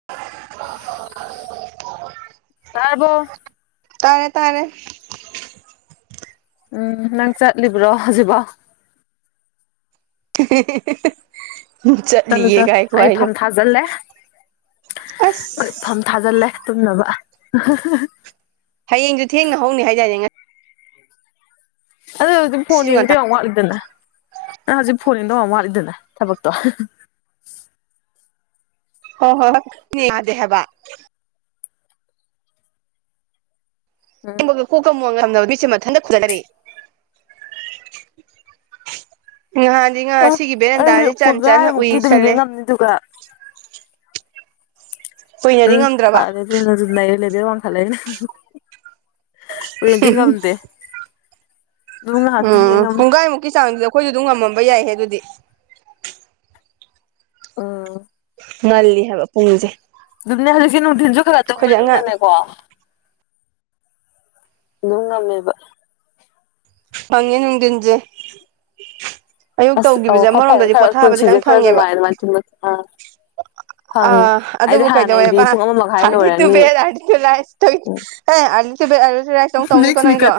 [inaudible] ꯇꯥꯔꯕꯣ ꯇꯥꯔꯦ- ꯇꯥꯔꯦ ꯎꯝ ꯅꯪ ꯆꯠꯂꯤꯕ꯭ꯔꯣ ꯍꯧꯖꯤꯛꯕꯥꯎ ꯆꯠꯂꯤꯌꯦ ꯉꯥꯏꯈꯣ ꯉꯥꯏꯈꯣ ꯖꯜꯂꯦ ꯑꯁ ꯐꯝ ꯊꯥꯖꯜꯂꯦ ꯇꯨꯝꯅꯕ ꯍꯌꯦꯡꯁꯨ ꯊꯦꯡꯅ ꯍꯧꯅꯤ ꯍꯥꯏꯗꯥꯏꯅꯦ ꯉꯥ ꯑꯩꯗꯣ ꯑꯗꯨꯝ ꯐꯣꯟ ꯉꯁꯤꯁꯨ ꯉꯟꯇꯥ ꯌꯦꯡꯕꯥꯗ ꯌꯥꯝ ꯋꯥꯠꯂꯤꯗꯅ ꯅꯪ ꯍꯧꯖꯤꯛ ꯐꯣꯟ ꯌꯦꯡꯗꯧ ꯌꯥꯝ ꯋꯥꯠꯂꯤꯗꯅ ꯊꯕꯛꯇꯣ ꯍꯣ-ꯍꯣ ꯍꯣ ꯅꯦ ꯌꯥꯗꯦ ꯍꯥꯏꯕ [unintelligible] ꯀ [unintelligible] ꯃꯌꯥꯝ ꯃꯌꯥꯝꯅꯥ ꯃꯤꯠꯁꯦ ꯃꯊꯟꯇꯥ ꯈꯨꯗꯠꯂꯔꯦ [unintelligible] ꯅꯍꯥꯟ ꯑꯩ ꯑ ꯉꯥꯁꯤꯒꯤ ꯕꯦꯔꯦꯟꯗꯥꯖꯤ ꯆꯠ-ꯆꯠꯅ ꯎꯏꯁꯜꯂꯦ ꯗꯨꯀ ꯀꯨꯏꯅꯗꯤ ꯎꯝ ꯉꯝꯗ꯭ꯔꯕ ꯐꯔꯦ ꯑꯗꯨꯅꯗꯨꯝ ꯅꯩꯔꯦ ꯂꯦꯕꯦꯜ ꯋꯥꯡꯈꯠꯂꯅꯤ ꯉꯝꯗꯤ ꯉꯝꯗꯦ ꯑꯗꯨꯝ ꯉꯥꯏꯍꯥꯛꯇꯤ ꯎꯝ ꯌꯦꯡꯉꯝꯃꯦ ꯄꯨꯡꯒꯥꯏꯃꯨꯛꯀꯤ ꯆꯥꯡꯗ ꯑꯩꯈꯣꯏꯁꯨ ꯑꯗꯨꯝ ꯉꯝꯃꯝꯕ ꯌꯥꯏꯍꯦ ꯑꯗꯨꯗꯤ ꯑꯥ ꯉꯜꯂꯤ ꯍꯥꯏꯕ ꯄꯨꯡꯁꯦ ꯑꯗꯨꯝꯅꯦ ꯍꯧꯖꯤꯛꯁꯦ ꯅꯨꯡꯊꯤꯟꯁꯨ ꯈꯔ ꯑꯩꯈꯣꯏꯗꯤ ꯑꯉꯥꯡ ꯇꯨꯝꯃꯅꯤꯅꯅꯦꯀꯣ ꯅꯨꯡꯉꯝꯃꯦꯕ ꯐꯪꯉꯦ ꯅꯨꯡꯗꯤꯟꯖꯦ ꯑꯌꯨꯛ ꯑꯁ ꯑꯧ ꯇꯧꯒꯤꯕꯁꯦ ꯈꯔ ꯐꯪꯉꯦ ꯑꯃꯔꯣꯝꯗꯗꯤ ꯈꯔ ꯄꯣꯊꯥꯕꯁꯦ ꯄꯨꯟꯁꯤꯁꯦ ꯈꯤꯇꯪ ꯈꯔ ꯐꯪꯉꯦꯕ ꯅꯨꯡꯉꯥꯏ ꯑꯗꯨꯃꯥꯏꯅ ꯇꯨꯝꯕꯁꯦ ꯑ ꯑ ꯐꯪꯉꯦ ꯑꯩꯗꯤ ꯑꯗꯨꯕꯨ ꯀꯩꯗꯧꯋꯦꯕ ꯍꯥꯟꯅꯩꯗꯤ ꯄꯨꯡ ꯑꯃ ꯃꯈꯥꯏ ꯑꯥꯔꯂꯤ ꯂꯣꯏꯔꯅꯤ ꯇꯨꯕꯦꯠ ꯑꯥꯔꯂꯤ ꯇꯨ ꯂꯥꯏꯁ ꯑꯦ ꯑꯥꯔꯂꯤ ꯇꯨꯕꯦꯠ ꯑꯥꯔꯂꯤ ꯇꯨ ꯔꯥꯏꯁ ꯑꯃꯨꯛ ꯇꯧꯅꯤꯀꯣ ꯅꯪꯁꯨ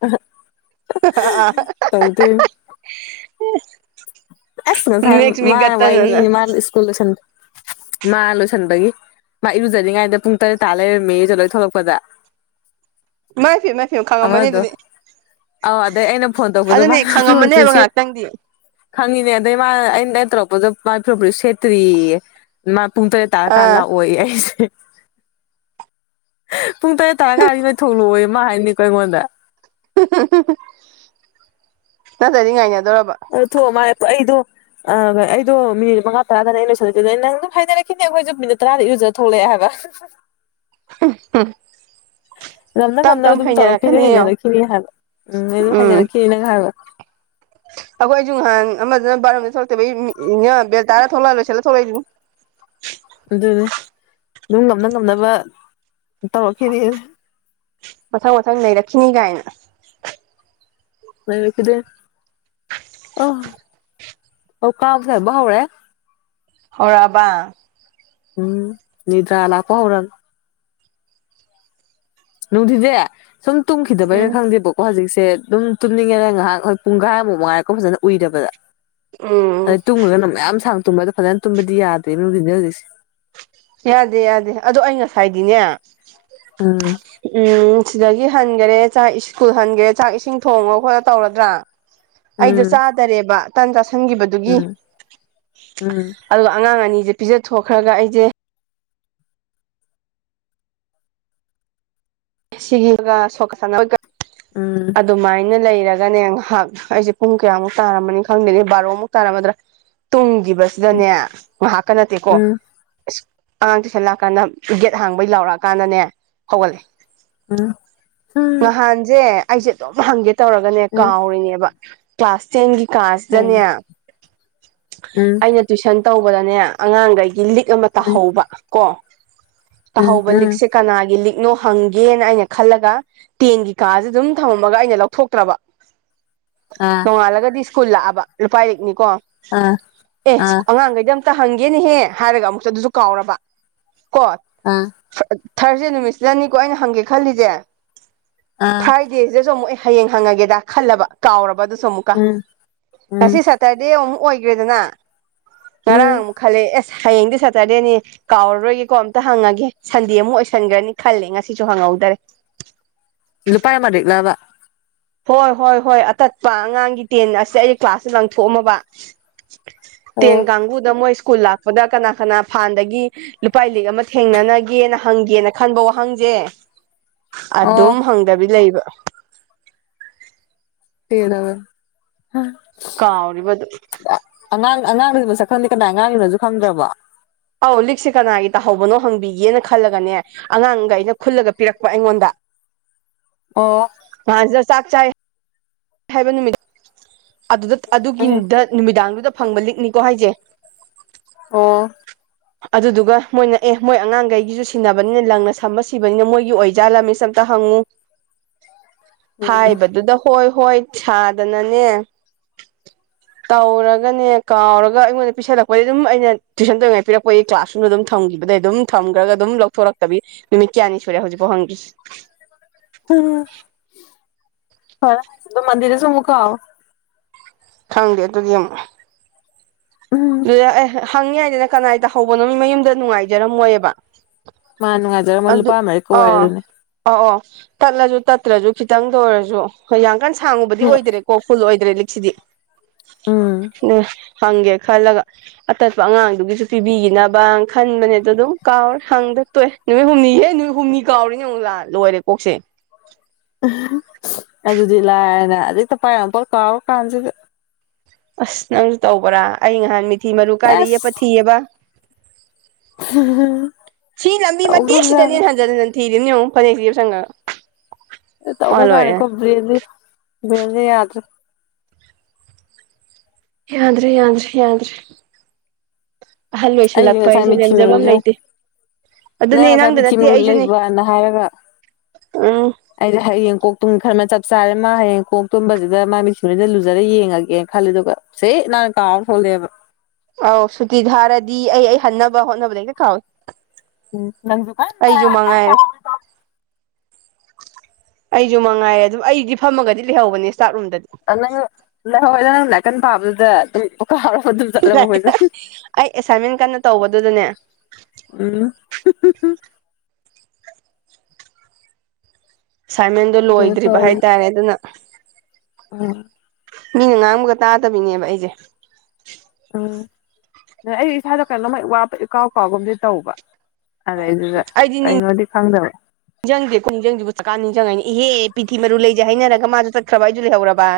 ꯎ ꯍ ꯑ ꯑꯁ ꯉꯁꯥꯏ ꯃꯥ ꯒꯠꯇꯅꯅ ꯋꯥꯔꯤꯂꯤꯔꯤꯅꯤ ꯃꯥ ꯁ꯭ꯀꯨꯜ ꯂꯣꯏꯁꯟ ꯃꯥ ꯂꯣꯏꯁꯟꯕꯒꯤ ꯃꯥ ꯏꯔꯨꯖꯔꯤꯉꯥꯏꯗ ꯄꯨꯡ ꯇꯔꯦꯠ ꯇꯥ ꯂꯩꯔꯝꯃꯦ ꯏꯔꯨꯖ ꯂꯣꯏ ꯊꯣꯛꯂꯛꯄꯗ ꯏꯃꯥꯏꯄꯦꯝꯃꯥ-ꯄꯦꯝ ꯈꯪꯉꯝꯃꯅꯤ ꯑꯃꯗꯣ ꯑꯗꯨꯗꯤ ꯑꯧ ꯑꯗꯩ ꯑꯩꯅ ꯐꯣꯟ ꯇꯧꯕꯗꯣ ꯑꯗꯨꯅꯦ ꯃꯥꯅ ꯐꯤꯔꯣꯜ ꯐꯨꯔꯤꯠ ꯈꯪꯉꯝꯃꯅꯦꯕ ꯁꯦꯠ ꯉꯥꯏꯍꯥꯛꯇꯪꯗꯤ ꯈꯪꯉꯤꯅꯦ ꯑꯗꯩ ꯃꯥ ꯑꯩꯅ ꯇꯧꯔꯛꯄꯗꯣ ꯃꯥ ꯐꯨꯔꯤꯠ ꯁꯦꯇ꯭ꯔꯤꯌꯦꯌꯦ ꯃꯥ ꯄꯨꯡꯇꯔꯦꯠ ꯇꯥ ꯀꯥꯟ ꯑꯥ ꯂꯥ ꯑꯣꯌꯦ ꯑꯩꯁꯦ ꯄꯨꯡ ꯇꯔꯦꯠ ꯇꯔꯥ ꯀꯥꯟꯁꯤꯗ ꯊꯣꯡꯉꯣꯌꯦ ꯃꯥ ꯍꯥꯏꯅꯤꯀꯣ ꯑꯩꯉꯣꯟꯗ ꯅꯠꯇ꯭ꯔꯗꯤ ꯉꯥꯏꯅꯗꯧꯔꯕ ꯊꯣꯛ ꯃꯥ ꯑꯩꯗ ꯑꯣꯏ ꯑꯩꯗꯣ ꯃꯤꯅꯤꯠ ꯃꯉꯥ ꯇꯔꯥꯅ ꯑꯩ ꯂꯣꯏꯁꯤꯜꯂꯛꯦꯗꯅꯦ ꯅꯪ ꯑꯗꯨꯝ ꯍꯥꯏꯅꯔꯛꯈꯤꯅꯦ ꯑꯩꯈꯣꯏꯁꯨ ꯃꯤꯅꯤꯠ ꯇꯔꯥꯗ ꯌ ꯊꯣꯂꯦ ꯍꯥꯏꯕ [inaudible] [inaudible] ꯉꯝꯅ ꯇꯞ ꯉꯝꯅꯕ ꯇꯞ ꯑꯗꯨꯝ ꯇꯧꯔꯛꯈꯤꯅꯦ ꯍꯩꯅꯔꯛꯀꯅꯤ ꯌꯦꯡꯉꯣ ꯍꯩꯅꯔꯛꯈꯤꯅꯤ ꯍꯥꯏꯕ ꯎꯝ ꯑꯗꯨꯝ ꯍꯩꯅꯔꯛꯈꯤꯅꯤ ꯅꯪ ꯍꯥꯏꯕ ꯑꯩꯈꯣꯏ ꯑꯩꯁꯨ ꯅꯍꯥꯟ ꯑꯃꯗꯅ ꯕꯥꯔꯣꯝꯗ ꯊꯣꯛꯂꯛꯇꯕ ꯑꯩ ꯏ ꯕꯦꯜ ꯇꯔꯥ ꯊꯣꯛꯂꯛꯑ ꯂꯣꯏꯁꯤꯠꯂ ꯊꯣꯛꯂꯛꯏ ꯑꯗꯨꯅꯤ ꯑꯗꯨꯝ ꯉꯝꯅ ꯉꯝꯅꯕ ꯇꯧꯔꯛꯈꯤꯔ ꯃꯊꯪ ꯃꯊꯪ ꯅꯩꯔꯛꯈꯤꯅꯤ ꯀꯥꯏꯅ ꯅꯩꯔꯛꯈꯤꯗꯣꯏ ꯑ ꯑꯣ ꯀꯥꯡꯁꯦ ꯑꯃꯨꯛ ꯍꯧꯔꯛꯏ ꯍꯧꯔꯛꯑꯕ ꯎꯝ ꯅꯨꯗ꯭ꯔꯥ ꯂꯥꯛꯄ ꯍꯧꯔ ꯅꯨꯡꯊꯤꯁꯦ ꯁꯨꯝ ꯇꯨꯝꯈꯤꯗꯕꯩꯩꯔꯥ ꯎꯝ ꯈꯪꯗꯦꯕꯣꯛ ꯍꯧꯖꯤꯛꯁꯦ ꯑꯗꯨꯝ ꯇꯨꯝꯅꯤꯡꯉꯦꯔ ꯉꯥꯏꯍꯥꯛ ꯍꯣꯏ ꯄꯨꯡ ꯒꯥꯏꯃꯨꯛ ꯃꯉꯥꯏꯔꯛꯀꯣ ꯐꯖꯅ ꯎꯏꯗꯕꯗ ꯑ ꯎꯝ ꯇꯨꯝꯂꯒ ꯃꯌꯥꯝ ꯁꯥꯡ ꯇꯨꯝꯕꯗ ꯐꯖꯅ ꯇꯨꯝꯕꯗꯤ ꯌꯥꯗ꯭ꯔꯦꯅ ꯍꯧꯖꯤꯛ ꯍꯧꯖꯤꯛꯁꯦ ꯌꯥꯗꯦ ꯌꯥꯗꯦ ꯑꯗꯣ ꯑꯩ ꯉꯁꯥꯏꯗꯤꯅꯦ ꯎꯝ ꯎꯝ ꯁꯤꯗꯒꯤ ꯍꯟꯈꯔꯦ ꯆꯥꯛ ꯁ꯭ꯀꯨꯜ ꯍꯟꯒꯦꯔꯦ ꯆꯥꯛ ꯏꯁꯤꯡ ꯊꯣꯡꯉ ꯈꯣꯠꯂ ꯇꯧꯔꯗ꯭ꯔꯥ ꯑꯩꯗꯣ ꯎꯝ ꯆꯥꯗꯔꯦꯕ ꯇꯥꯟ ꯆꯥꯥꯁꯟꯈꯤꯕꯗꯨꯒꯤ ꯎꯝ ꯎꯝ ꯑꯗꯨꯒ ꯑꯉꯥꯡ ꯑꯅꯤꯁꯦ ꯄꯤꯖꯊꯣꯛꯈ꯭ꯔꯒ ꯑꯩꯁꯦ ꯁꯤꯒ ꯁ ꯎꯝ ꯑꯗꯨꯃꯥꯏꯅ ꯂꯩꯔꯒ ꯅꯦ ꯉꯥꯏꯍꯥꯛ ꯑꯩꯁꯦ ꯄꯨꯡ ꯀꯌꯥꯃꯨꯛ ꯇꯥꯔꯝꯃꯅꯤ ꯈꯪꯗꯦꯦ ꯕꯥꯔꯣꯃꯨꯛ ꯇꯥꯔꯝꯃꯗ꯭ꯔꯥ ꯇꯨꯡꯈꯤꯕꯁꯦ ꯁꯤꯗꯅꯦ ꯃꯍꯥꯛꯀ ꯅꯠꯇꯦꯀꯣ ꯎꯝ ꯑ ꯑꯉꯥꯡ ꯇꯨꯁꯟꯂꯥꯛꯑꯀꯥꯟꯗ ꯒꯦꯠ ꯍꯥꯡꯕꯩ ꯌꯥꯥꯎꯔꯛꯑꯀꯥꯟꯗꯅꯦ ꯍꯧꯒꯠꯂꯦ ꯎꯝ ꯎꯝ ꯅꯍꯥꯟꯁꯦ ꯑꯩꯁꯦ ꯑꯗꯨꯝ ꯍꯪꯒꯦ ꯇꯧꯔꯒꯅꯦ ꯎꯝ ꯀꯥꯎꯔꯤꯅꯦꯕ ꯀ꯭ꯂꯥꯁ ꯇꯦꯟꯒꯤ ꯀꯥꯁꯤꯗꯅꯦ ꯀꯩꯅꯣ ꯎꯝ ꯑꯩꯅ ꯇꯨꯏꯁꯟ ꯇꯧꯕꯗꯅꯦ ꯑꯉꯥꯡꯈꯗꯒꯤ ꯂꯤꯛ ꯑꯃ ꯎꯝ ꯇꯥꯍꯧꯕ ꯀꯣ ꯎꯝ ꯀꯥꯍꯧꯕ ꯎꯝ ꯂꯤꯛꯁꯦ ꯀꯅꯥꯒꯤ ꯂꯤꯛꯅꯣ ꯍꯪꯒꯦꯅ ꯑꯩꯅ ꯈꯜꯂꯒ ꯇꯦꯟꯒꯤ ꯀꯥꯥꯁꯦ ꯑꯗꯨꯝ ꯊꯝꯃꯝꯃꯒ ꯑꯩꯅ ꯂꯧꯊꯣꯛꯇ꯭ꯔꯕ ꯑ ꯅꯤꯣ ꯑꯥ ꯑꯥ ꯑꯥꯡ ꯑ ꯇ ꯍꯪꯒꯦꯅꯦꯍꯦ ꯍꯥꯏꯔꯒ ꯑꯃꯨꯛꯛꯇ ꯑꯗꯨꯁꯨ ꯀꯥꯎꯔꯕ ꯀꯣ ꯑ ꯊꯥꯔꯁꯗꯦ ꯅꯨꯃꯤꯠꯁꯤꯗꯅꯤꯀꯣ ꯑꯩꯅ ꯍꯪꯒꯦ ꯈꯜꯂꯤꯁꯦ ꯑꯥ ꯁꯤꯗꯁꯨ ꯑꯃꯨꯛ ꯑꯩ ꯍꯌꯦꯡ ꯍꯪꯉꯒꯦꯗ ꯈꯜꯂꯕ ꯀꯥꯎꯔꯕ ꯑꯗꯨꯁꯨ ꯑꯃꯨꯛꯀ ꯎꯝ ꯎꯝ ꯉꯁꯤꯠ ꯁꯇꯔꯗꯦ ꯑꯃꯨꯛ ꯑꯣꯏꯈ꯭ꯔꯦꯗꯅ ꯉꯔꯥꯡ ꯎꯝ ꯑꯃꯨꯛ ꯈꯜꯂꯛꯑꯦ ꯑꯦꯁ ꯍꯌꯦꯡꯗꯤ ꯁꯦꯇꯔꯗꯦꯅꯤ ꯀꯥꯎꯔꯔꯣꯏꯒꯦꯀꯣ ꯑꯝꯇ ꯍꯪꯉꯒꯦ ꯁꯟꯗꯦ ꯑꯃꯨꯛ ꯑꯣꯏꯁꯟꯈ꯭ꯔꯅꯤ ꯈꯜꯂꯦ ꯉꯁꯤꯁꯨ ꯍꯪꯍꯧꯗꯔꯦ ꯂ ꯎꯄꯥ ꯃꯥꯤꯛꯂꯋꯥ ꯍꯣꯏ ꯍꯣꯏ ꯍꯣꯏ ꯑꯇꯠꯄ ꯑꯉꯥꯡꯒꯤ ꯇꯦꯟ ꯑꯁꯤ ꯑꯩ ꯀ꯭ꯂꯥꯁꯇ ꯂꯪꯊꯣꯛꯑꯝꯃꯕ ꯇꯦꯟ ꯑꯣ ꯀꯥꯡꯕꯨꯗ ꯃꯣꯏ ꯁ꯭ꯀꯨꯜ ꯂꯥꯛꯄꯗ ꯀꯅꯥ ꯀꯅꯥ ꯐꯥꯟꯗꯒꯤ ꯂꯨꯄꯥꯥꯏ ꯂꯤꯛ ꯑꯃ ꯊꯦꯡꯅꯅꯒꯦꯅ ꯍꯪꯒꯦꯅ ꯈꯟꯕ ꯋꯥꯍꯪꯁꯦ ꯑꯣ ꯑꯗꯨꯝ ꯍꯪ ꯗꯕꯤ ꯂꯩꯕ ꯦꯕ ꯍꯥ ꯀꯥꯎꯔꯤꯕꯗꯨ ꯑꯉꯥꯡ ꯑꯉꯥꯡꯗꯨꯁꯨ ꯃꯁꯛ ꯈꯪꯗꯦ ꯀꯗꯥꯏ ꯑꯉꯥꯡꯗꯨꯅꯁꯨ ꯈꯪꯗ꯭ꯔꯕ ꯑꯧ ꯂꯤꯛꯁꯦ ꯀꯅꯥꯒꯤ ꯇꯥꯍꯧꯕꯅꯣ ꯍꯪꯕꯤꯒꯦꯅ ꯈꯜꯂꯒꯅꯦ ꯑꯉꯥꯡꯈꯩꯅ ꯈꯨꯜꯂꯒ ꯄꯤꯔꯛꯄ ꯑꯩꯉꯣꯟꯗ ꯑꯣ ꯍꯥꯟꯖ ꯁꯥꯥꯛ ꯆ ꯍꯥꯏꯕ ꯅꯨꯃꯤꯠ ꯑꯗꯨꯗ ꯎꯝ ꯑꯗꯨꯒꯤꯗ ꯅꯨꯃꯤꯗꯥꯡꯗꯨꯗ ꯐꯪꯕ ꯂꯤꯛꯅꯤꯀꯣ ꯍꯥꯏꯁꯦ ꯑꯣ [unintelligible] ꯑꯗꯨꯗꯨꯒ ꯃꯣꯏꯅ ꯑꯦ ꯃꯣꯏ ꯑꯉꯥꯡꯈꯩꯒꯤꯁꯨ ꯁꯤꯟꯅꯕꯅꯤꯅ ꯂꯪꯅ ꯁꯝꯕ ꯁꯤꯕꯅꯤꯅ ꯃꯣꯏꯒꯤ ꯑꯣꯏꯖꯥꯠꯂ ꯃꯤꯁ ꯑꯝꯇ ꯍꯪꯉꯨ ꯎꯝ ꯍꯥꯏꯕꯗꯨꯗ ꯍꯣꯏ ꯍꯣꯏ ꯁꯥꯗꯅꯅꯦ ꯇꯧꯔꯒꯅꯦ ꯀꯥꯎꯔꯒ ꯑꯩꯉꯣꯟꯗ ꯄꯤꯁꯜꯂꯛꯄꯗꯤ ꯑꯗꯨꯝ ꯑꯩꯅ ꯇꯨꯏꯁꯟ ꯇꯧꯔꯤꯉꯥꯏ ꯄꯤꯔꯛꯄꯒꯤ ꯀ꯭ꯂꯥꯁ ꯅꯨ ꯑꯗꯨꯝ ꯊꯝꯈꯤꯕꯗꯩ ꯑꯗꯨꯝ ꯊꯝꯈ꯭ꯔꯒ ꯑꯗꯨꯝ ꯂꯧꯊꯣꯔꯛꯇꯕꯤ ꯅꯨꯃꯤꯠ ꯀꯌꯥꯅꯤ ꯁꯨꯔꯦ ꯍꯧꯖꯤꯛꯐꯥꯎ ꯍꯪꯗ꯭ꯔꯤꯁꯦ ꯎꯝ ꯍ ꯃꯗꯤꯔꯁꯨ ꯃꯨꯀ ꯑꯣ ꯈꯪꯗꯦ ꯑꯗꯨꯗꯤ ꯑꯃꯨꯛ ꯎꯝ ꯑꯗꯨꯗ ꯑꯦ ꯍꯪꯉꯉꯏꯗꯅ ꯀꯅꯥꯏꯗ ꯍꯧꯕꯅꯣ ꯃꯤ ꯃꯌꯨꯝꯗ ꯅꯨꯡꯉꯥꯏꯖꯔꯝꯃꯣꯏꯑꯕ ꯃꯥꯅ ꯉ ꯑꯗꯨ ꯑꯥ ꯑꯥ ꯑꯣ ꯇꯠꯂꯁꯨ ꯇꯠꯇ꯭ꯔꯁꯨ ꯈꯤꯇꯪꯗ ꯑꯣꯏꯔꯁꯨ ꯍꯣꯏ ꯌꯥꯝꯡ ꯀꯥꯟ ꯁꯥꯡꯉꯨꯕꯗꯤ ꯑꯣꯏꯗ꯭ꯔꯦꯀꯣ ꯐꯨꯜ ꯑꯣꯏꯗ꯭ꯔꯦ ꯂꯤꯛꯁꯤꯗꯤ ꯎꯝ ꯎ ꯍꯪꯦ ꯈꯜꯂꯒ ꯑꯇꯠꯄ ꯑꯉꯥꯡꯗꯨꯒꯤꯁꯨ ꯄꯤꯕꯤꯈꯤꯅꯕꯅ ꯈꯟꯕꯅꯦꯗ ꯑꯗꯨꯝ ꯀꯥꯎꯔꯦ ꯍꯪꯗ ꯇꯣꯛꯑꯦ ꯅꯨꯃꯤꯠ ꯍꯨꯝꯅꯤꯍꯦ ꯅꯨꯃꯤꯠ ꯍꯨꯝꯅꯤ ꯀꯥꯎꯔꯤꯅꯤ ꯌꯦꯉꯨ ꯂꯥꯛ ꯂꯣꯏꯔꯦ ꯀꯣꯛꯁꯦ [unintelligible] ꯑꯗꯨꯗꯤ ꯂꯥꯏꯔꯅ ꯑꯗꯩꯛꯇ ꯄꯥꯏꯔ ꯄꯣꯠ ꯀꯥꯎꯔ ꯀꯥꯟꯁꯤꯗ ꯑꯁ ꯅꯪꯁꯨ ꯇꯧꯕ꯭ꯔꯥ ꯑꯩ ꯉꯍꯥꯟ ꯃꯤꯊꯤ ꯃꯔꯨ ꯀꯥꯏꯗ ꯌꯦꯞꯄ ꯑꯁ ꯊꯤꯌꯦꯕ ꯁꯤ ꯂꯝꯕꯤ ꯃꯇꯦꯛꯁꯤꯗꯅꯤ ꯇꯧꯈ꯭ꯔꯕꯖꯥꯠꯅꯤ ꯍꯟꯖꯟ ꯍꯟꯖꯟ ꯊꯤꯔꯤꯝꯅꯤ ꯌꯣꯡꯎ ꯐꯅꯦꯛꯁꯤ ꯌꯦꯞꯁꯟꯒ꯭ꯔꯒ ꯋꯥ ꯂꯣꯏꯔꯦ ꯇꯧꯒꯖꯥꯅꯤꯀꯣ ꯕ꯭ꯔꯦꯟꯗꯤ ꯕꯦꯟꯗꯤ ꯌꯥꯗ꯭ꯔꯦ ꯌꯥꯗ꯭ꯔꯤ ꯌꯥꯗ꯭ꯔꯤ ꯌꯥꯗ꯭ꯔꯤ ꯑꯍꯜ ꯑꯣꯢꯁꯤꯜ ꯑꯩꯁꯦ ꯂꯛꯄ ꯉꯁꯥꯏ ꯍꯥꯏꯁꯦ ꯃꯤꯊꯤ ꯂꯦꯝꯖꯕꯝ ꯃꯔꯨꯁꯦ ꯌꯦꯡꯉꯨ ꯂꯩꯇꯦ ꯅꯪ ꯑꯗꯨꯅꯦ ꯉꯁꯥꯏ ꯅꯪꯗ ꯃꯤꯊꯤ ꯅꯠꯇꯦ ꯃꯔꯨ ꯑꯩꯁꯨꯅꯦ ꯂꯩꯕꯅ ꯍꯥꯏꯔꯒ ꯎꯝ ꯑꯩꯁꯦ ꯍꯌꯦꯡ ꯀꯣꯛ ꯇꯨꯝ ꯈꯟ ꯑꯃ ꯆꯞ ꯆꯥꯔꯦ ꯃꯥ ꯍꯌꯦꯡ ꯀꯣꯛ ꯇꯨꯝꯕꯁꯤꯗ ꯃꯥ ꯃꯤꯠꯁꯤꯟꯅ ꯂꯨꯖꯔ ꯌꯦꯡꯉꯒꯦ ꯈꯜꯂꯦ ꯑꯗꯨꯒ ꯁꯦꯠ ꯅꯥꯟ ꯀꯥꯎꯊꯣꯔꯛꯑꯦꯕ ꯑꯧ ꯁꯨꯇꯤ ꯊꯥꯔꯗꯤ ꯑꯩ ꯑꯩ ꯍꯟꯅꯕ ꯍꯣꯠꯅꯕ ꯍꯦꯛꯇ ꯀꯥꯎꯏ ꯎꯝ ꯅꯪꯖꯨ ꯐꯟꯕ ꯑꯩꯖꯨ ꯃꯉꯥꯏꯔꯦ ꯐꯟꯀꯥꯎꯢ [unintelligible] ꯑꯩꯖꯨ ꯃꯉꯥꯏꯔꯦ ꯑꯗꯨꯝ ꯑꯩꯗꯤ ꯐꯝꯃꯒꯗꯤ ꯂꯩꯍꯧꯕꯅꯦ ꯏꯁ꯭ꯇꯥꯠ ꯔꯨꯝꯗꯗꯤ [unintelligible] ꯂꯩꯍꯧꯌꯦ ꯅꯪ ꯂꯥꯢ ꯀꯟ ꯄꯥꯕꯗꯨꯗ ꯑꯗꯨꯝ ꯍ [unintelligible] [unintelligible] ꯑꯩ ꯑꯦꯁꯥꯏꯟꯃꯦꯟ ꯀꯟꯅ ꯇꯧꯕꯗꯨꯗꯅꯦ ꯎꯝ ꯑꯁꯥꯏꯟꯃꯦꯟꯗꯣ ꯈꯪꯗꯦꯗ ꯂꯣꯏꯗ꯭ꯔꯤꯕ ꯍꯥꯏꯇꯥꯔꯦ ꯑꯗꯨꯅ ꯑꯝ ꯃꯤꯅ ꯉꯥꯡꯕꯒ ꯇꯥꯗꯕꯤꯅꯦꯕ ꯑꯩꯁꯦ ꯎꯝ ꯑꯩ ꯏꯁꯥꯗꯣ ꯀꯩꯅꯣꯝꯃ ꯢꯋꯥꯠꯕ ꯏꯀꯥꯎ ꯀꯥꯎꯒꯨꯝꯗꯤ ꯇꯧꯕ ꯑꯗꯩ ꯗꯨꯗ ꯀꯩꯅꯣꯗꯤ ꯈꯪꯗꯕ ꯅꯤꯡꯖꯪꯀꯣ ꯈꯣꯢꯅꯤꯡꯖꯪꯗꯦ ꯍꯧꯖꯤꯛꯀꯥꯟ ꯅꯤꯡꯁꯤꯡꯉꯛꯢꯅꯦ ꯏꯍꯦ ꯄꯤꯊꯤ ꯃꯔꯨ ꯂꯩꯖꯦ ꯍꯥꯏꯅꯔꯒ ꯃꯥꯁꯨ ꯆꯠꯈ꯭ꯔꯕ ꯑꯩꯗꯨꯁꯨ ꯂꯩꯍꯧꯔꯕ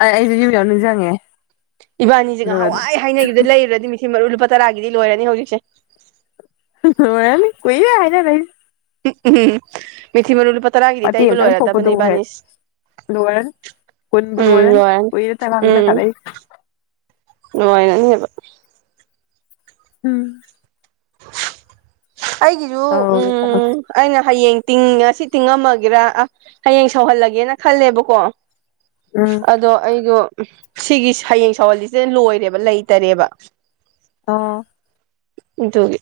ꯑꯩ ꯑꯩꯁꯦ ꯌꯨꯝꯌꯧꯔ ꯅꯤꯡꯖꯪꯉꯛꯑꯦ ꯏꯕꯥꯅꯤꯖꯦ ꯅꯍꯥꯟꯋꯥꯏ ꯍꯥꯏꯅꯈꯤꯕꯗ ꯂꯩꯔꯨꯔꯗꯤ ꯃꯤꯊꯤ ꯃꯔꯨ ꯂꯨꯄꯥ ꯇꯔꯥꯒꯤꯗꯤ ꯂꯣꯏꯔꯅꯤ ꯍꯧꯖꯤꯛꯁꯦ ꯂꯣꯢꯔꯅꯤ ꯀꯨꯢꯔꯦ ꯍꯥꯏꯅꯔꯛꯢꯁꯦ ꯎꯝ ꯎꯝ ꯃꯤꯊꯤ ꯃꯔꯨ ꯂꯨꯄꯥ ꯇꯔꯥꯒꯤꯗꯤ ꯃꯇꯦꯛ ꯇꯩꯕ ꯑꯃꯇꯪ ꯂꯣꯏꯔꯗꯕꯅꯦ ꯊꯣꯛꯄꯗꯨꯕꯨ ꯍꯦꯛ ꯏꯕꯥꯅꯤꯁꯤ ꯂꯣꯏꯔꯅꯤ ꯀꯨꯟꯕꯨ ꯂꯣꯏꯔꯅꯤ ꯀꯨꯏꯔꯦ ꯇꯒꯪꯅ ꯈꯜꯂꯛꯏꯁꯦ ꯅꯨꯉꯥꯏꯅꯅꯦꯕ ꯎꯝ ꯑꯩꯒꯤꯁꯨ ꯇꯧꯔꯤ ꯊꯕꯛ ꯎꯝ ꯑꯩꯅ ꯍꯌꯦꯡ ꯇꯤꯡ ꯉꯁꯤ ꯇꯤꯡꯉꯝꯃꯒꯦꯔ ꯑ ꯍꯌꯦꯡ ꯁꯧꯍꯜꯂꯒꯦꯅ ꯈꯜꯂꯦꯕꯀꯣ ꯎꯝ ꯑꯗꯣ ꯑꯩꯗꯣ ꯁꯤꯒꯤ ꯍꯌꯦꯡ ꯁꯋꯥꯜꯂꯤꯁꯦ ꯂꯣꯏꯔꯦꯕ ꯂꯩꯇꯔꯦꯕ ꯑ ꯑꯗꯨꯒꯤ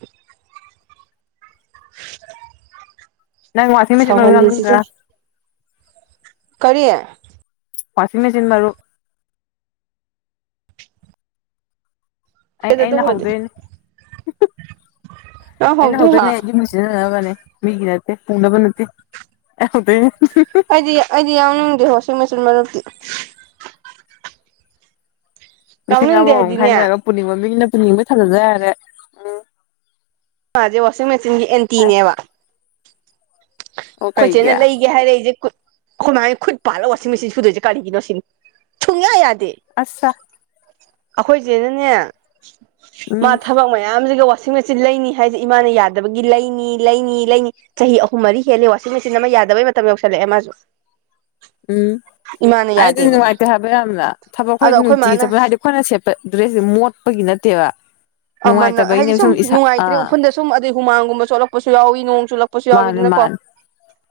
ꯅꯪ ꯋꯥꯁꯤ ꯃꯆꯠ ꯉꯅꯤꯡꯗ꯭ꯔꯥ ꯁꯧꯍꯜꯂꯤꯁꯤꯗ ꯀꯔꯤ ꯋꯥꯁꯤ ꯃꯦꯁꯤꯤꯟ ꯃꯔ ꯑꯩ ꯑꯩꯅ ꯑꯗꯨꯒꯨꯝꯕꯗꯤ ꯍꯧꯗꯣꯏꯅꯦ ꯅꯪ ꯑꯩꯅ ꯍꯧꯗꯣꯏꯅꯦ ꯍꯧꯗꯣꯏꯔꯣ ꯑꯩ ꯁꯤꯖꯤꯟꯅꯅꯕꯅꯦ ꯃꯤꯒꯤ ꯅꯠꯇꯦ ꯄꯨꯅꯕ ꯅꯠꯇꯦ ꯌꯥꯗ ꯑꯩꯗꯤ ꯑꯩꯗꯤ ꯌꯥꯎꯅꯤꯡꯗꯦ ꯋꯥꯁꯤꯡ ꯃꯦꯆꯤꯟ ꯃꯔꯨꯞꯇꯤ ꯂꯤꯁꯤꯡ ꯌꯥꯎꯅꯤꯡꯗꯦ ꯑꯃꯃꯝ ꯍꯥꯏꯗꯤꯅꯦ ꯈꯥꯏꯅꯔꯒ ꯄꯨꯅꯤꯡꯕ ꯃꯤꯒꯤꯅ ꯄꯨꯅꯤꯡꯕ ꯊꯝꯖꯝꯕ ꯌꯥꯔꯦ ꯃꯥꯁꯦ ꯋꯥꯁꯤꯡ ꯃꯦꯆꯤꯟꯒꯤ ꯑꯦꯟꯇꯤꯅꯦꯕ ꯑꯣ ꯀꯩꯒꯤ ꯈꯣꯏꯆꯦꯅ ꯂꯩꯒꯦ ꯍꯥꯏꯔꯛꯏꯁꯦ ꯀꯨꯢ ꯑꯩꯈꯣꯏ ꯃꯥꯥꯏꯅ ꯈꯨꯠ ꯄꯥꯜꯂꯒ ꯋꯥꯁꯤꯡ ꯃꯦꯆꯤꯟ ꯁꯨꯗꯣꯏꯁꯦ ꯀꯔꯤꯒꯤꯅꯣ ꯁꯤꯅꯤ ꯁꯨꯡꯌꯥ ꯌꯥꯗꯦ ꯑꯁꯁꯥ ꯑꯩꯈꯣꯏꯆꯦꯅꯅꯦ ꯃꯥ ꯎꯝ ꯊꯕꯛ ꯃꯌꯥꯝꯁꯤꯒ ꯋꯥ ꯁꯤꯡꯃꯦꯁꯤꯟ ꯂꯩꯅꯤ ꯍꯥꯏꯁꯦ ꯏꯃꯥꯅ ꯌꯥꯗꯕꯒꯤ ꯂꯩꯅꯤ ꯂꯩꯅꯤ ꯂꯩꯅꯤ ꯆꯍꯤ ꯑꯍꯨꯝ ꯃꯔꯤ ꯍꯦꯜꯂꯤ ꯋꯥꯁ ꯁꯤ ꯃꯆꯤꯟ ꯑꯃ ꯌꯥꯗꯕꯩ ꯃꯇꯝ ꯌꯧꯁꯤꯜꯂꯛꯑꯦ ꯃꯥꯁꯨ ꯎꯝ ꯏꯃꯥꯅ ꯍꯥꯏꯗꯨꯗꯤ ꯌꯥꯗꯦꯕ ꯅꯨꯡꯉꯥꯏꯇꯦ ꯍꯥꯏꯕ ꯌꯥꯝꯅ ꯊꯕꯛ ꯑꯗꯣ ꯑꯩꯈꯣꯏ ꯅꯨꯡꯇꯤꯒꯤ ꯃꯥꯅ ꯆꯠꯄ ꯍꯥꯏꯗꯤ ꯑꯩꯈꯣꯏꯅ ꯁꯦꯠꯄ ꯗ꯭ꯔꯦꯁꯁꯦ ꯃꯣꯠꯄꯒꯤ ꯅꯠꯇꯦꯕ ꯑꯃꯅ ꯍꯥꯏꯗꯤ ꯅꯨꯡꯉꯥꯏꯇꯕꯩꯅꯦꯕ ꯁꯨꯝ ꯏꯁꯥ ꯅꯨꯡꯉꯥꯏꯇ꯭ꯔꯦ ꯑꯥ ꯎꯐꯨꯟꯗ ꯁꯨꯝ ꯑꯗꯩ ꯍꯨꯃꯥꯡꯒꯨꯝꯕ ꯆꯣꯠꯂꯛꯄꯁꯨ ꯌꯥꯎꯏ ꯅꯣꯡ ꯆꯣꯠꯂꯛꯄꯁꯨ ꯌꯥꯎꯋꯤꯗꯅꯀꯣ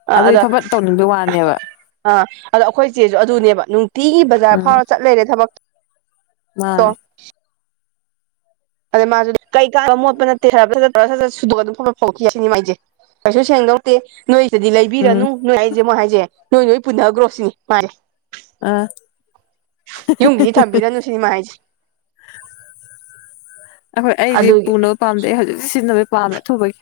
[unintelligible] ꯑꯗꯨꯗꯤ ꯐꯠ ꯐꯠ ꯇꯧꯅꯤꯡꯕꯣꯏ ꯋꯥꯅꯦꯕ ꯑꯥ ꯑꯗꯣ ꯑꯩꯈꯣꯏ ꯆꯆꯦꯁꯨ ꯑꯗꯨꯅꯦꯕ ꯅꯨꯡꯇꯤꯒꯤ ꯕꯖꯥꯔ ꯎꯝ ꯐꯥꯎꯔ ꯆꯠ ꯂꯩꯔꯦ ꯊꯕꯛꯇ ꯃꯥꯅꯦ ꯑꯗꯩ ꯃꯥꯁꯨ ꯀꯩꯥꯟ ꯃꯣꯠꯄꯅꯠ ꯁꯨꯒ ꯑꯗꯨꯝ ꯐꯠꯄ ꯐꯥꯎꯈꯤ ꯁꯤꯅꯤꯃꯥꯏꯁꯦ ꯀꯩꯁꯨ ꯁꯦꯡꯗꯧꯗꯦ ꯅꯣꯏꯁꯤꯗꯤ ꯎꯝ ꯂꯩꯕꯤꯔꯅꯨ ꯅꯣꯏ ꯑꯩꯁꯦꯃꯨꯛ ꯍꯥꯏꯁꯦ ꯅꯣꯏ ꯅꯣꯏ ꯄꯨꯟꯅꯈ꯭ꯔꯣ ꯁꯤꯅꯤ ꯃꯥꯅꯦ ꯑꯥ ꯌꯨꯝꯒꯤꯗꯤ ꯊꯝꯕꯤꯔꯅꯨ ꯁꯤꯅꯤꯃꯥꯏꯁꯦ ꯑꯩꯈꯣꯏ ꯑꯩꯗꯤ ꯑꯗꯨꯒꯤ ꯄꯨꯅꯕ ꯄꯥꯝꯗꯦ ꯑꯩ ꯍꯧꯖꯤꯛꯇꯤ ꯁꯤꯖꯤꯟꯅꯕꯩ ꯄꯥꯝꯃꯦ ꯑꯊꯨꯕꯒꯤ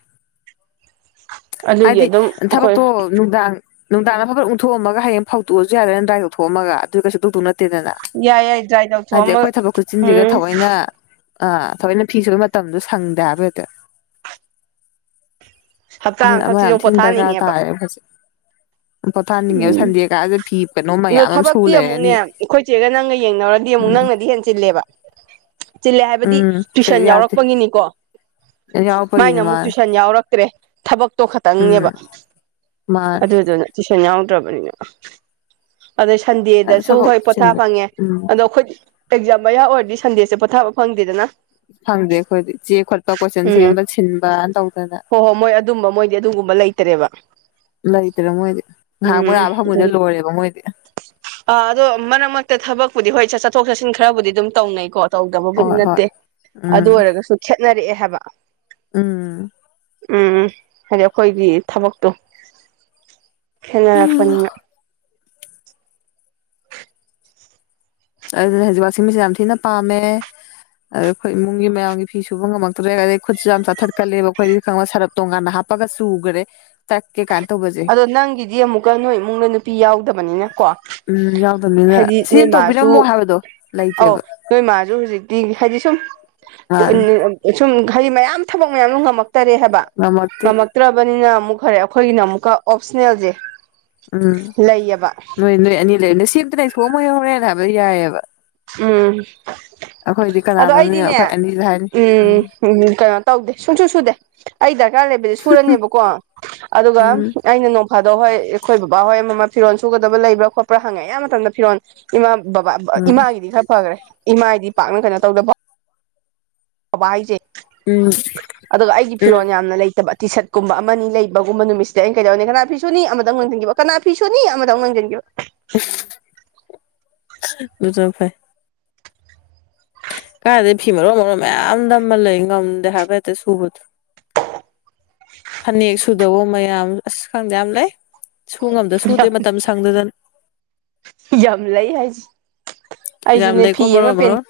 ꯑꯗꯨꯒꯤ ꯍꯥꯏꯗꯤ ꯑꯗꯨꯝ ꯑꯩꯈꯣꯏ ꯊꯕꯛꯇꯣ ꯅꯨꯡꯗꯥꯡ ꯅꯨꯡꯗꯥꯡꯅ ꯐꯕꯠ ꯎꯟꯊꯣꯛꯑꯝꯒ ꯍꯌꯦꯡ ꯐꯥꯎꯣꯛꯑꯁꯨ ꯌꯥꯗꯅ ꯅ ꯗ꯭ꯔꯥꯏ ꯇꯧꯊꯣꯛꯑꯝꯒ ꯑꯗꯨꯗꯤ ꯀꯩꯁꯨ ꯇꯧꯗꯧ ꯅꯠꯇꯦꯗꯅ ꯌꯥꯏ ꯌꯥꯏ ꯗ꯭ꯔꯥꯏ ꯍꯥꯏꯗꯤ ꯇꯧꯊꯣꯛꯑꯝꯃ ꯑꯩꯈꯣꯏ ꯊꯕꯛ ꯈꯨꯠꯆꯤꯟꯁꯤꯒ ꯎꯝ ꯊꯑꯣꯏꯅ ꯑꯥ ꯐꯤ ꯁꯨꯕ ꯃꯇꯝꯗꯣ ꯁꯪꯗꯦ ꯍꯥꯏꯕ ꯍꯛꯇꯥ ꯍꯞꯇꯥ ꯑꯗꯨꯅ ꯑꯃ ꯌꯥꯝ ꯑꯃꯈꯛꯁꯤꯁꯨ ꯊꯤꯅ ꯗꯔꯀꯥꯔ ꯄꯣꯊꯥꯅꯤꯡꯉꯦꯕ ꯇꯥꯔꯦ ꯍꯧꯖꯤꯛ ꯄꯣꯊꯥꯅꯤꯡꯉꯦꯕ ꯎꯝ ꯁꯟꯗꯦ ꯀꯥꯁꯦ ꯐꯤ ꯀꯩꯅꯣ ꯑꯗꯣ ꯃꯌꯥꯝ ꯑꯃ ꯁꯨ ꯊꯕꯛꯇꯤ ꯑꯃꯨꯛꯅꯦ ꯂꯩꯔꯅꯤ ꯑꯩꯈꯣꯏ ꯆꯦꯒ ꯅꯪꯒ ꯌꯦꯡꯅꯔꯗꯤ ꯑꯃꯨꯛ ꯎꯝ ꯅꯪꯅꯗꯤ ꯑꯍꯟ ꯆꯜꯂꯦꯕ ꯆꯤꯜꯂꯦ ꯍꯥꯏꯕꯗꯤ ꯎꯝ ꯁꯤ ꯇꯨꯏꯁꯟ ꯌꯥꯗꯦ ꯌꯥꯎꯔꯛꯄꯒꯤꯅꯤꯀꯣ ꯃꯥꯏꯅ ꯌꯥꯎꯔꯛꯄꯒꯤꯅꯤ ꯑꯃꯨꯛ ꯃꯥꯅꯦ ꯇꯨꯏꯁꯟ ꯌꯥꯎꯔꯛꯇ꯭ꯔꯦ ꯊꯕꯛꯇꯣ ꯈꯇꯪꯅꯦꯕ ꯃꯥ ꯑꯗꯨꯗꯨꯅ ꯇꯨꯏꯁꯟ ꯌꯥꯎꯗ꯭ꯔꯕꯅꯤꯅ ꯑꯗꯩ ꯁꯟꯗꯦꯗꯁꯨ ꯊꯕꯛ ꯍꯣꯏ ꯄꯣꯊꯥ ꯆꯤꯟꯕ ꯐꯪꯉꯦ ꯎꯝ ꯑꯗꯣꯣꯏ ꯑꯦꯛꯖꯥꯝ ꯃꯌꯥ ꯑꯣꯏꯔꯗꯤ ꯁꯟꯗꯦꯁꯦ ꯄꯣꯊꯥꯕ ꯐꯪꯗꯦꯗꯅ ꯐꯪꯗꯦ ꯑꯩꯈꯣꯏꯗꯤ ꯆꯦ ꯈꯣꯠꯄ ꯀꯣꯏꯆꯟ ꯁꯦꯝꯕ ꯁꯤꯟꯕꯅ ꯇꯧꯗꯅ ꯍꯣꯏ ꯍꯣ ꯃꯣꯏ ꯑꯗꯨꯝꯕ ꯃꯣꯏꯗꯤ ꯑꯗꯨꯒꯨꯝꯕ ꯂꯩ [unintelligible] ꯂꯩꯇ꯭ꯔꯦ ꯃꯣꯏꯗꯤ ꯉꯥꯏꯍꯥꯛ ꯃꯣꯏ ꯑ ꯐꯃꯣꯏꯗ ꯂꯣꯏꯔꯦꯕ ꯃꯣꯏꯗꯤ ꯑ ꯑꯗꯣ ꯃꯔꯛ ꯃꯔꯛꯇ ꯊꯕꯛꯄꯨꯗꯤ ꯍꯣꯏ ꯆꯠꯊꯣꯛ ꯆꯠꯁꯤꯟ ꯈꯔꯕꯨꯗꯤ ꯑꯗꯨꯝ ꯇꯧꯅꯩꯀꯣ ꯇꯧꯗꯕꯕꯨꯗꯤ ꯍꯣꯏ ꯍꯣꯏ ꯅꯠꯇꯦ ꯑꯗꯨ ꯎꯝ ꯑꯣꯏꯔꯒꯁꯨ ꯈꯦꯠꯅꯔꯛꯑꯦ ꯍꯥꯏꯕ ꯎꯝ ꯎꯝ ꯍꯥꯏꯗꯤ ꯑꯩꯈꯣꯏꯒꯤ ꯊꯕꯛꯇꯣ ꯈ ꯦꯅꯔꯛꯄꯅꯤꯅ ꯑꯗꯨꯅꯦ ꯍꯧꯖꯤꯛ ꯋꯥꯥꯁꯤꯡ ꯃꯤꯆꯤꯟ ꯌꯥꯝ ꯊꯤꯅ ꯄꯥꯝꯃꯦ ꯑꯗ ꯑꯩꯈꯣꯏ ꯏꯃꯨꯡꯒꯤ ꯃꯌꯥꯝꯒꯤ ꯐꯤ ꯁꯨꯕ ꯉꯝꯃꯛꯇ꯭ꯔꯦ ꯑꯗꯒꯤꯩ ꯈꯨꯠꯁꯨ ꯌꯥꯝ ꯆꯥꯊꯠꯀꯜꯂꯦꯕ ꯑꯩꯈꯣꯏꯗꯤ ꯈꯪꯕ ꯁꯔꯞ ꯇꯣꯉꯥꯟꯅ ꯍꯥꯞ ꯄꯥꯒ ꯆꯨꯒꯔꯦ ꯇꯛꯀꯦ ꯀꯥꯟ ꯇꯣꯕꯁꯦ ꯑꯗꯣ ꯅꯪꯒꯤꯗꯤ ꯑꯃꯨꯛꯀ ꯅꯣꯏ ꯏꯃꯨꯡꯅ ꯅꯨꯄꯤ ꯌꯥꯎꯗꯕꯅꯤꯅꯀꯣ ꯎꯝ ꯌꯥꯎꯗꯕꯅꯤꯅ ꯁꯤꯃ ꯇꯧꯕꯤꯔꯝꯃꯣ ꯍꯥꯏꯕꯗꯣ ꯑꯧ ꯂꯩꯇꯦꯕ ꯅꯣꯏ ꯃꯥꯁꯨ ꯍꯧꯖꯤꯛꯇꯤ ꯍꯥꯏꯗꯤ ꯁꯨꯝ ꯃꯥꯅꯦ [unintelligible] ꯁꯨꯝ ꯍꯥꯏꯗꯤ ꯃꯌꯥꯝ ꯊꯕꯛ ꯃꯌꯥꯝꯗꯥ ꯉꯝꯃꯛꯇꯔꯦ ꯍꯥꯏꯕ ꯅꯠꯇꯦ ꯅꯛꯇ꯭ꯔꯕꯅꯤꯅ ꯑꯃꯨꯛ ꯈꯔꯦ ꯑꯩꯈꯣꯏꯒꯤꯅ ꯑꯃꯨꯛꯀ ꯑꯣꯞꯁꯅꯦꯜꯁꯦ ꯎꯝ ꯂꯩꯌꯦꯕ ꯅꯣꯏ ꯅꯣꯏ ꯑꯅꯤ ꯂꯩꯔ ꯅꯣꯏ ꯁꯦꯝꯇꯅ ꯁꯣꯛꯑꯝꯃꯣꯏ ꯍꯧꯧꯔꯦꯅ ꯍꯥꯏꯕ ꯌꯥꯏꯑꯕ ꯎꯝ ꯑꯩꯈꯣꯏꯗꯤ ꯑꯗꯣ ꯀꯅꯥꯅꯣꯝꯅꯤꯅ ꯑꯩꯈꯣꯏ ꯑꯩꯗꯤꯅꯦ ꯑꯅꯤꯗ ꯍꯥꯏꯅꯤ ꯎꯝ ꯎ ꯀꯩꯅꯣ ꯇꯧꯗꯦ ꯁꯨꯡꯁꯨ ꯁꯨꯗꯦ ꯑꯩ ꯗꯔꯀꯥꯔ ꯂꯩꯕꯗꯤ ꯁꯨꯔꯅꯦꯕꯀꯣ ꯑꯗꯨꯒ ꯎꯝ ꯑꯩꯅ ꯅꯣꯡ ꯐꯥꯗꯧ ꯍꯣꯏ ꯑꯩꯈꯣꯏ ꯕꯕꯥꯍꯣꯏ ꯃꯃꯥ ꯐꯤꯔꯣꯟ ꯁꯨꯒꯗꯕ ꯂꯩꯕ꯭ꯔ ꯈꯣꯠꯄ꯭ꯔꯥꯪꯉꯛꯦ ꯑꯕ ꯃꯇꯝꯗ ꯐꯤꯔꯣꯜ ꯏꯃꯥ ꯕꯕꯥ ꯎꯝ ꯏꯃꯥꯒꯤꯗꯤ ꯈꯔ ꯐꯈꯔꯦ ꯏꯃꯥꯒꯤꯗꯤ ꯄꯥꯛꯅ ꯀꯩꯅꯣ ꯇꯧꯗꯕ ꯐꯕ ꯍꯥꯏꯖꯩ ꯎꯝ ꯑꯗꯨꯒ ꯑꯩꯒꯤ ꯎꯝ ꯐꯤꯔꯣꯜ ꯌꯥꯝꯅ ꯂꯩꯇꯕ ꯇꯤ ꯁꯔꯠꯀꯨꯝꯕ ꯑꯃꯅꯤꯅꯤ ꯂꯩꯕꯒꯨꯝꯕ ꯅꯨꯃꯤꯠꯁꯤꯗ ꯑꯩꯅ ꯀꯩꯗꯧꯅꯤ ꯀꯅꯥ ꯐꯤꯁꯨꯅꯤ ꯑꯃꯗ ꯑꯃꯨꯛ ꯂꯪꯁꯤꯟꯈꯤꯕ ꯀꯅꯥ ꯐꯤꯁꯨꯅꯤ ꯑꯃꯗ ꯑꯃꯨꯛ ꯂꯪꯁꯤꯟꯈꯤꯕ [unintelligible] [unintelligible] ꯀꯥꯏꯗꯩ ꯐꯤ ꯃꯔꯣꯟ ꯃꯔꯣꯟ ꯃꯌꯥꯝ ꯅꯝꯃ ꯂꯩ ꯉꯝꯗꯦ ꯍꯥꯏꯕ ꯍꯦꯛꯇ ꯁꯨꯕꯗꯣ ꯐꯅꯦꯛ ꯁꯨꯗꯧꯕ ꯃꯌꯥꯝ ꯑꯁ ꯈꯪꯗꯦ ꯌꯥꯝ ꯂꯩ ꯁꯨ ꯉꯝꯗꯦ ꯁꯨꯗꯦ ꯌꯥꯝ ꯃꯇꯝ ꯁꯪꯗꯗꯅ ꯌꯥꯝ ꯂꯩ ꯍꯥꯏꯁꯤ ꯌꯥꯝ ꯑꯩꯁꯨꯅꯦ ꯐꯤ ꯂꯩꯀꯣ ꯑꯃ ꯃꯔꯣꯟ ꯄꯦꯟ ꯃꯔꯣꯟ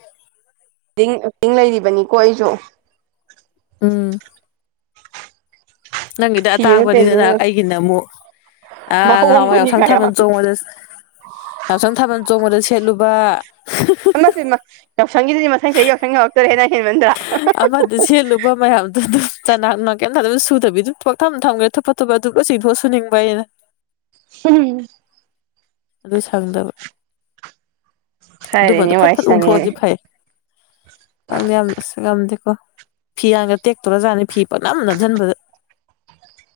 ꯇꯤꯡ ꯇꯤꯡ ꯂꯩꯔꯤꯕꯅꯤꯀꯣ ꯑꯩꯁꯨ ꯎꯝ ꯅꯪꯒꯤꯗ ꯐꯤ ꯑꯃ ꯄꯦꯟꯗꯤꯡ ꯑꯇꯥꯡꯕꯅꯤꯗꯅ ꯂꯩ ꯑꯩꯒꯤꯅ ꯑꯃꯨꯛ ꯑꯥ ꯉꯍꯥꯟꯋꯥꯏ ꯑꯍꯣꯡꯕꯅꯤ ꯌꯥꯎꯁꯪ ꯀꯥꯏꯌꯣ ꯊꯥꯕꯜ ꯆꯣꯡꯕꯗꯁꯨ ꯌꯥꯎꯁꯪ ꯊꯥꯕꯜ ꯆꯣꯡꯕꯗ ꯁꯦꯠꯂꯨꯕ [unintelligible] ꯌꯥꯎꯁꯪꯒꯤꯗꯨꯗꯤ ꯃꯊꯪ ꯆꯍꯤ ꯌꯥꯎꯁꯪ ꯌꯧꯔꯛꯇꯧꯔꯦ ꯅꯪ ꯍꯦꯟꯃꯟꯗ꯭ꯔꯥ ꯃꯌꯥꯝ [unintelligible] ꯆꯅꯥꯛꯅ ꯀꯩꯝꯇ ꯑꯗꯨꯝ ꯁꯨꯗꯕꯤꯗꯨ ꯄꯪꯊꯝ ꯊꯝꯈ꯭ꯔꯦ ꯊꯨꯞꯄ ꯊꯨꯞꯄ ꯑꯗꯨ ꯂꯣꯎ ꯆꯤꯡꯊꯣꯛꯑ ꯁꯨꯅꯤꯡꯕ ꯑꯩꯅ [unintelligible] [unintelligible] ꯑꯗꯨ ꯁꯪꯗꯕ ꯑꯗꯨꯃꯗꯣ ꯈꯔꯗꯤ ꯐꯠ ꯋꯥꯏ ꯐꯠ ꯁꯪꯉꯦꯅꯦ ꯎꯪꯊꯣꯛꯑꯗꯤ ꯐꯩ [unintelligible] ꯌꯥꯝꯝꯗꯦꯀꯣ ꯐꯤꯌꯥꯟꯒ ꯇꯦꯛꯇꯣꯔ ꯖꯥꯠꯅꯤ ꯐꯤ ꯄꯪꯅꯝ ꯅꯝꯁꯤꯟꯕꯗ